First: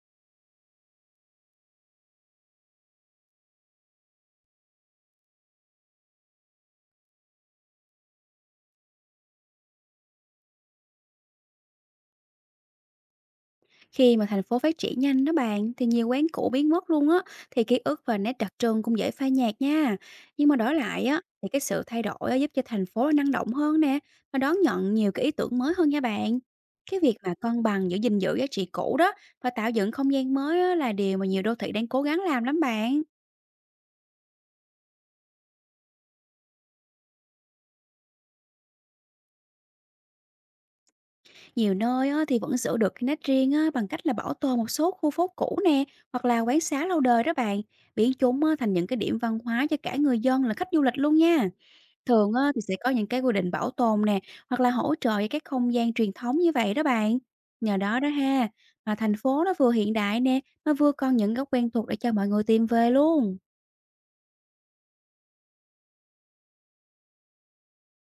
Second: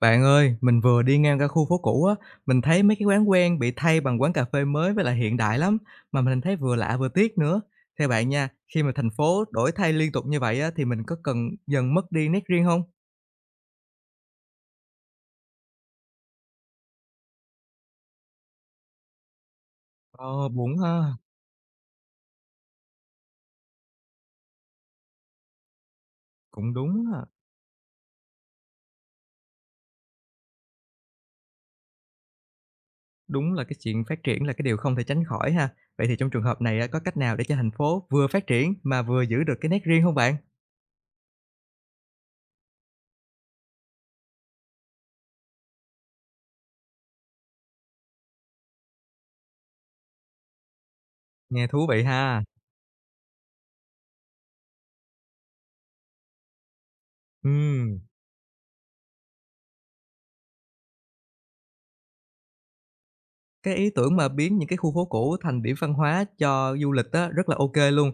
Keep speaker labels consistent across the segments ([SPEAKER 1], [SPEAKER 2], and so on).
[SPEAKER 1] Bạn ơi, mình vừa đi ngang qua khu phố cũ á, mình thấy mấy cái quán quen bị thay bằng quán cà phê mới với lại hiện đại lắm, mà mình thấy vừa lạ vừa tiếc nữa. Theo bạn nha, khi mà thành phố đổi thay liên tục như vậy á, thì mình có cần dần mất đi nét riêng không?
[SPEAKER 2] Khi mà thành phố phát triển nhanh đó bạn thì nhiều quán cũ biến mất luôn á, thì ký ức và nét đặc trưng cũng dễ phai nhạt nha.
[SPEAKER 1] Ờ,
[SPEAKER 2] Nhưng mà đổi
[SPEAKER 1] buồn
[SPEAKER 2] lại
[SPEAKER 1] ha,
[SPEAKER 2] á thì cái sự thay đổi á, giúp cho thành phố năng động hơn nè và đón nhận nhiều cái ý tưởng mới hơn nha bạn.
[SPEAKER 1] cũng
[SPEAKER 2] Cái
[SPEAKER 1] đúng
[SPEAKER 2] việc
[SPEAKER 1] ha.
[SPEAKER 2] mà cân bằng giữa gìn giữ giá trị cũ đó và tạo dựng không gian mới á, là điều mà nhiều đô thị đang cố gắng làm lắm bạn.
[SPEAKER 1] Đúng là cái chuyện phát triển là cái điều không thể tránh khỏi ha. Vậy thì trong trường hợp này á, có cách nào để cho thành phố vừa phát triển mà vừa giữ được cái nét riêng không bạn?
[SPEAKER 2] Nhiều nơi á, thì vẫn giữ được cái nét riêng á, bằng cách là bảo tồn một số khu phố cũ nè hoặc là quán xá lâu đời đó bạn, biến chúng á, thành những cái điểm văn hóa cho cả người dân là khách du lịch luôn nha.
[SPEAKER 1] Nghe thú vị
[SPEAKER 2] Thường
[SPEAKER 1] ha.
[SPEAKER 2] á thì sẽ có những cái quy định bảo tồn nè, hoặc là hỗ trợ cho các không gian truyền thống như vậy đó bạn. Nhờ
[SPEAKER 1] Ừ.
[SPEAKER 2] đó đó ha, mà thành phố nó vừa hiện đại nè, nó vừa còn những góc quen thuộc để cho mọi người tìm về luôn.
[SPEAKER 1] Cái ý tưởng mà biến những cái khu phố cũ thành điểm văn hóa cho du lịch á, rất là ok luôn.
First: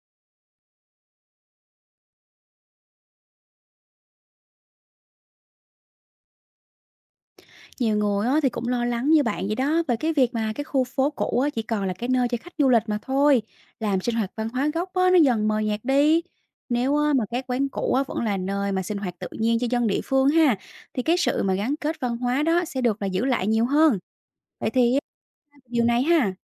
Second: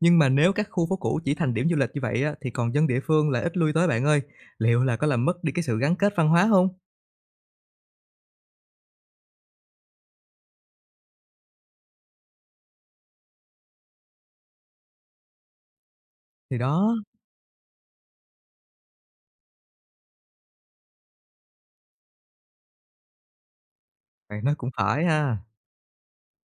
[SPEAKER 1] Nhưng mà nếu các khu phố cũ chỉ thành điểm du lịch như vậy á, thì còn dân địa phương lại ít lui tới bạn ơi. Liệu là có làm mất đi cái sự gắn kết văn hóa không?
[SPEAKER 2] Nhiều người á thì cũng lo lắng như bạn vậy đó về cái việc mà cái khu phố cũ á chỉ còn là cái nơi cho khách du lịch mà thôi, làm sinh hoạt văn hóa gốc á nó dần mờ nhạt đi.
[SPEAKER 1] Thì đó,
[SPEAKER 2] Nếu á mà các quán cũ á vẫn là nơi mà sinh hoạt tự nhiên cho dân địa phương ha, thì cái sự mà gắn kết văn hóa đó sẽ được là giữ lại nhiều hơn.
[SPEAKER 1] bạn nói cũng
[SPEAKER 2] Vậy thì
[SPEAKER 1] phải ha.
[SPEAKER 2] điều này ha.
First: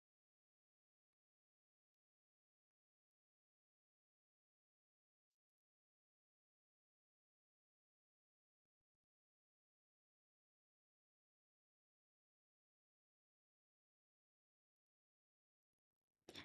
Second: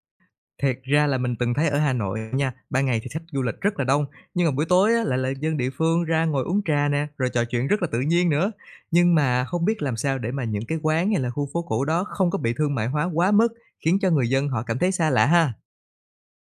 [SPEAKER 1] Thiệt ra là mình từng thấy ở Hà Nội nha, ban ngày thì khách du lịch rất là đông, nhưng mà buổi tối á, lại là dân địa phương ra ngồi uống trà nè, rồi trò chuyện rất là tự nhiên nữa. Nhưng mà không biết làm sao để mà những cái quán hay là khu phố cũ đó không có bị thương mại hóa quá mức, khiến cho người dân họ cảm thấy xa lạ ha?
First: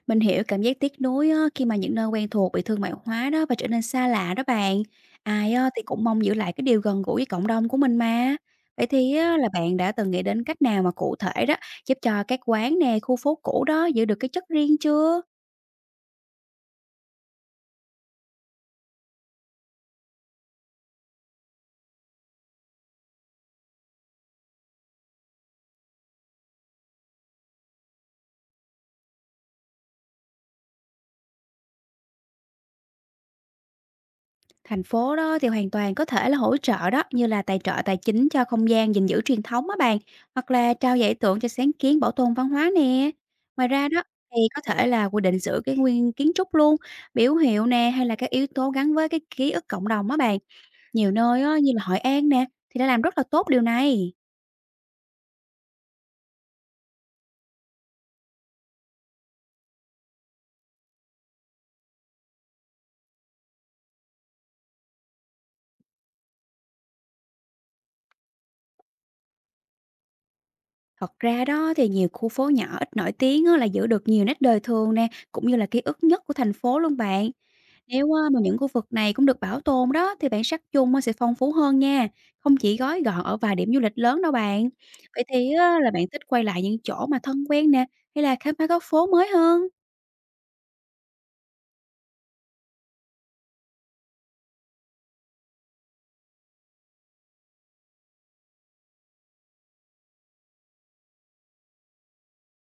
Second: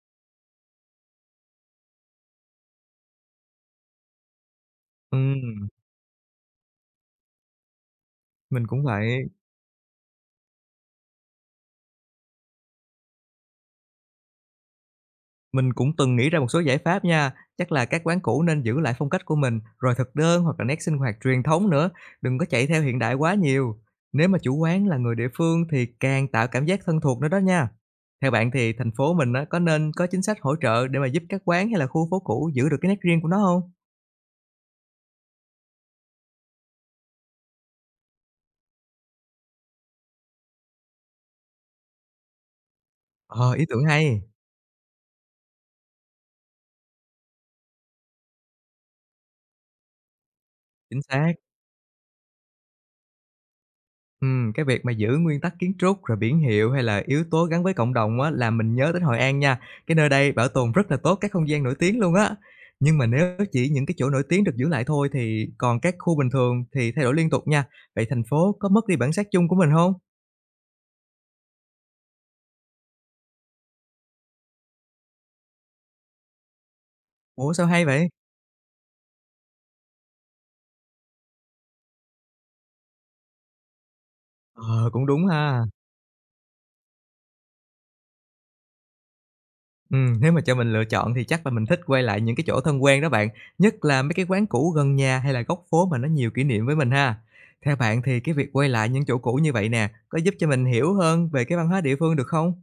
[SPEAKER 2] Mình hiểu cảm giác tiếc nuối á, khi mà những nơi quen thuộc bị thương mại hóa đó và trở nên xa lạ đó bạn. Ai
[SPEAKER 1] Ừm.
[SPEAKER 2] á, thì cũng mong giữ lại cái điều gần gũi với cộng đồng của mình mà.
[SPEAKER 1] Mình cũng
[SPEAKER 2] Vậy thì
[SPEAKER 1] vậy,
[SPEAKER 2] á, là bạn đã từng nghĩ đến cách nào mà cụ thể đó giúp cho các quán nè, khu phố cũ đó giữ được cái chất riêng chưa?
[SPEAKER 1] mình cũng từng nghĩ ra một số giải pháp nha. Chắc là các quán cũ nên giữ lại phong cách của mình, rồi thực đơn hoặc là nét sinh hoạt truyền thống nữa, đừng có chạy theo hiện đại quá nhiều. Nếu mà chủ quán là người địa phương thì càng tạo cảm giác thân thuộc nữa đó nha. Theo bạn thì thành phố mình á, có nên có chính sách hỗ trợ để mà giúp các quán hay là khu phố cũ giữ được cái nét riêng của nó không?
[SPEAKER 2] Thành phố đó thì hoàn toàn có thể là hỗ trợ đó, như là tài trợ tài chính cho không gian gìn giữ truyền thống á bạn, hoặc là trao giải thưởng cho sáng kiến bảo tồn văn hóa nè.
[SPEAKER 1] Ờ, ý
[SPEAKER 2] Ngoài
[SPEAKER 1] tưởng
[SPEAKER 2] ra đó
[SPEAKER 1] hay,
[SPEAKER 2] thì có thể là quy định giữ cái nguyên kiến trúc luôn, biểu hiệu nè hay là các yếu tố gắn với cái ký ức cộng đồng á bạn.
[SPEAKER 1] chính
[SPEAKER 2] Nhiều
[SPEAKER 1] xác.
[SPEAKER 2] nơi á, như là Hội An nè thì đã làm rất là tốt điều này.
[SPEAKER 1] Cái việc mà giữ nguyên tắc kiến trúc, rồi biển hiệu hay là yếu tố gắn với cộng đồng á, làm mình nhớ đến Hội An nha. Cái nơi đây bảo tồn rất là tốt các không gian nổi tiếng luôn á. Nhưng mà nếu chỉ những cái chỗ nổi tiếng được giữ lại thôi thì còn các khu bình thường thì thay đổi liên tục nha. Vậy thành phố có mất đi bản sắc chung của mình hông?
[SPEAKER 2] Thật ra đó thì nhiều khu phố nhỏ ít nổi tiếng á, là giữ được nhiều nét đời thường nè, cũng như là ký ức nhất của thành phố luôn bạn.
[SPEAKER 1] Ủa, sao hay vậy?
[SPEAKER 2] Nếu á, mà những khu vực này cũng được bảo tồn đó thì bản sắc chung á, sẽ phong phú hơn nha, không chỉ gói gọn ở vài điểm du lịch lớn đâu bạn.
[SPEAKER 1] Ờ, cũng
[SPEAKER 2] Vậy
[SPEAKER 1] đúng
[SPEAKER 2] thì
[SPEAKER 1] ha.
[SPEAKER 2] á, là bạn thích quay lại những chỗ mà thân quen nè, hay là khám phá góc phố mới hơn?
[SPEAKER 1] Ừ, nếu mà cho mình lựa chọn thì chắc là mình thích quay lại những cái chỗ thân quen đó bạn, nhất là mấy cái quán cũ gần nhà hay là góc phố mà nó nhiều kỷ niệm với mình ha. Theo bạn thì cái việc quay lại những chỗ cũ như vậy nè, có giúp cho mình hiểu hơn về cái văn hóa địa phương được không?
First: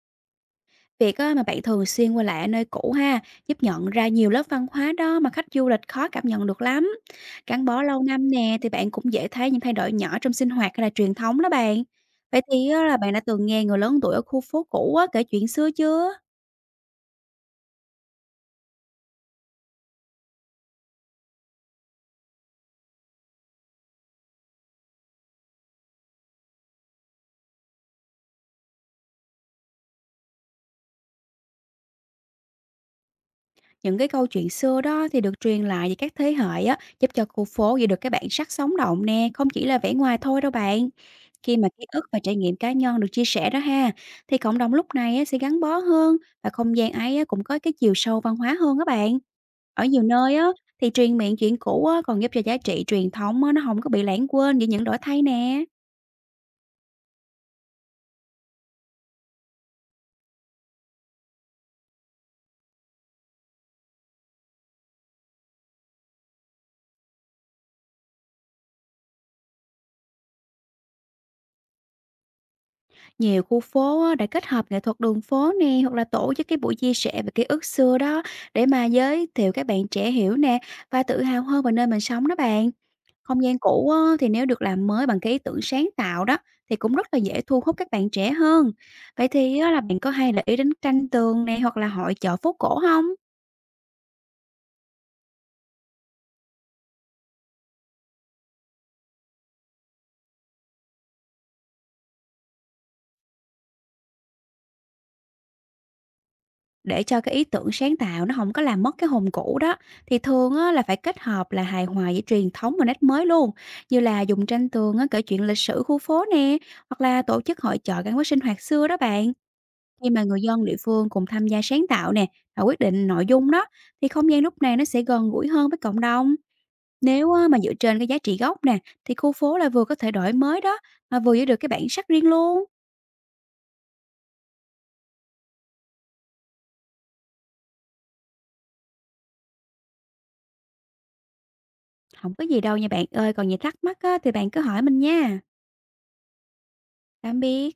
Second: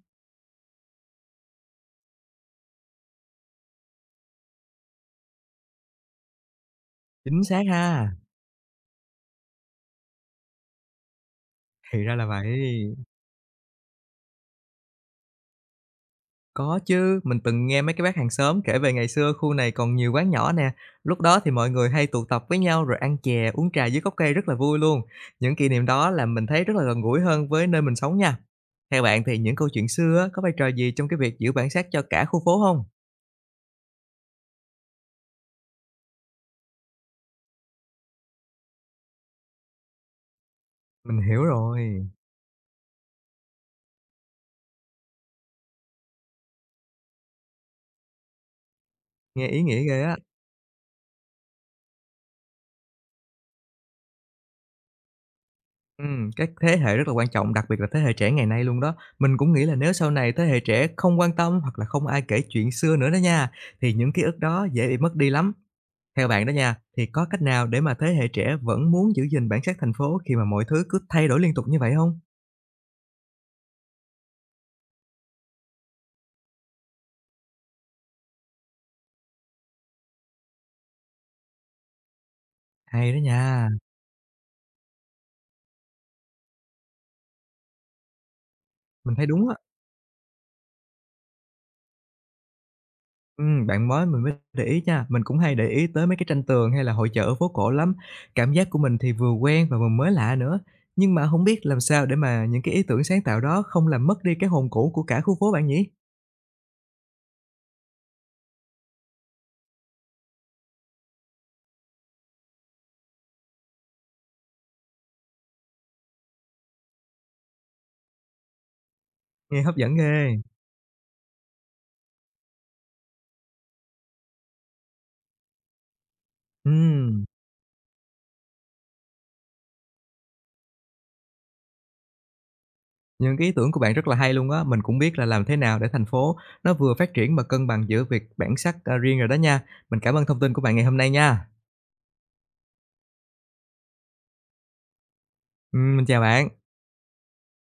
[SPEAKER 2] Việc á, mà bạn thường xuyên quay lại ở nơi cũ ha, giúp nhận ra nhiều lớp văn hóa đó mà khách du lịch khó cảm nhận được lắm.
[SPEAKER 1] Chính xác
[SPEAKER 2] Gắn bó lâu
[SPEAKER 1] ha,
[SPEAKER 2] năm nè thì bạn cũng dễ thấy những thay đổi nhỏ trong sinh hoạt hay là truyền thống đó bạn.
[SPEAKER 1] thì ra là
[SPEAKER 2] Vậy thì á,
[SPEAKER 1] vậy.
[SPEAKER 2] là bạn đã từng nghe người lớn tuổi ở khu phố cũ á, kể chuyện xưa chưa?
[SPEAKER 1] Có chứ, mình từng nghe mấy cái bác hàng xóm kể về ngày xưa khu này còn nhiều quán nhỏ nè. Lúc đó thì mọi người hay tụ tập với nhau rồi ăn chè, uống trà dưới gốc cây rất là vui luôn. Những kỷ niệm đó làm mình thấy rất là gần gũi hơn với nơi mình sống nha. Theo bạn thì những câu chuyện xưa á, có vai trò gì trong cái việc giữ bản sắc cho cả khu phố không?
[SPEAKER 2] Những cái câu chuyện xưa đó thì được truyền lại về các thế hệ á, giúp cho khu phố giữ được cái bản sắc sống động nè, không chỉ là vẻ ngoài thôi đâu bạn.
[SPEAKER 1] Mình hiểu
[SPEAKER 2] Khi mà ký ức
[SPEAKER 1] rồi,
[SPEAKER 2] và trải nghiệm cá nhân được chia sẻ đó ha, thì cộng đồng lúc này á, sẽ gắn bó hơn và không gian ấy á, cũng có cái chiều sâu văn hóa hơn các bạn.
[SPEAKER 1] nghe ý nghĩa
[SPEAKER 2] Ở
[SPEAKER 1] ghê
[SPEAKER 2] nhiều
[SPEAKER 1] á.
[SPEAKER 2] nơi á, thì truyền miệng chuyện cũ á, còn giúp cho giá trị truyền thống á, nó không có bị lãng quên giữa những đổi thay nè.
[SPEAKER 1] Ừ, các thế hệ rất là quan trọng, đặc biệt là thế hệ trẻ ngày nay luôn đó. Mình cũng nghĩ là nếu sau này thế hệ trẻ không quan tâm hoặc là không ai kể chuyện xưa nữa đó nha, thì những ký ức đó dễ bị mất đi lắm. Theo bạn đó nha, thì có cách nào để mà thế hệ trẻ vẫn muốn giữ gìn bản sắc thành phố khi mà mọi thứ cứ thay đổi liên tục như vậy không?
[SPEAKER 2] Nhiều khu phố á, đã kết hợp nghệ thuật đường phố nè hoặc là tổ chức cái buổi chia sẻ về ký ức xưa đó để mà giới thiệu các bạn trẻ hiểu nè và tự hào hơn về nơi mình sống đó bạn.
[SPEAKER 1] Hay đó
[SPEAKER 2] Không gian
[SPEAKER 1] nha,
[SPEAKER 2] cũ á, thì nếu được làm mới bằng cái ý tưởng sáng tạo đó thì cũng rất là dễ thu hút các bạn trẻ hơn.
[SPEAKER 1] mình thấy
[SPEAKER 2] Vậy
[SPEAKER 1] đúng á.
[SPEAKER 2] thì á, là bạn có hay để ý đến tranh tường nè hoặc là hội chợ phố cổ không?
[SPEAKER 1] Bạn mới mình mới để ý nha, mình cũng hay để ý tới mấy cái tranh tường hay là hội chợ ở phố cổ lắm. Cảm giác của mình thì vừa quen và vừa mới lạ nữa, nhưng mà không biết làm sao để mà những cái ý tưởng sáng tạo đó không làm mất đi cái hồn cũ của cả khu phố bạn nhỉ?
[SPEAKER 2] Để cho cái ý tưởng sáng tạo nó không có làm mất cái hồn cũ đó, thì thường á là phải kết hợp là hài hòa giữa truyền thống và nét mới luôn, như là dùng tranh tường á kể chuyện lịch sử khu phố nè, hoặc là tổ chức hội chợ gắn với sinh hoạt xưa đó bạn.
[SPEAKER 1] Nghe hấp dẫn
[SPEAKER 2] Khi mà
[SPEAKER 1] ghê!
[SPEAKER 2] người dân địa phương cùng tham gia sáng tạo nè, và quyết định nội dung đó, thì không gian lúc này nó sẽ gần gũi hơn với cộng đồng.
[SPEAKER 1] Ừm.
[SPEAKER 2] Nếu á mà dựa trên cái giá trị gốc nè, thì khu phố là vừa có thể đổi mới đó, mà vừa giữ được cái bản sắc riêng luôn.
[SPEAKER 1] Những cái ý tưởng của bạn rất là hay luôn á, mình cũng biết là làm thế nào để thành phố nó vừa phát triển mà cân bằng giữa việc bản sắc, riêng rồi đó nha. Mình cảm ơn thông tin của bạn ngày hôm nay nha.
[SPEAKER 2] Không có gì đâu nha bạn ơi, còn gì thắc mắc á thì bạn cứ hỏi mình nha.
[SPEAKER 1] Mình chào bạn.
[SPEAKER 2] Tạm biệt.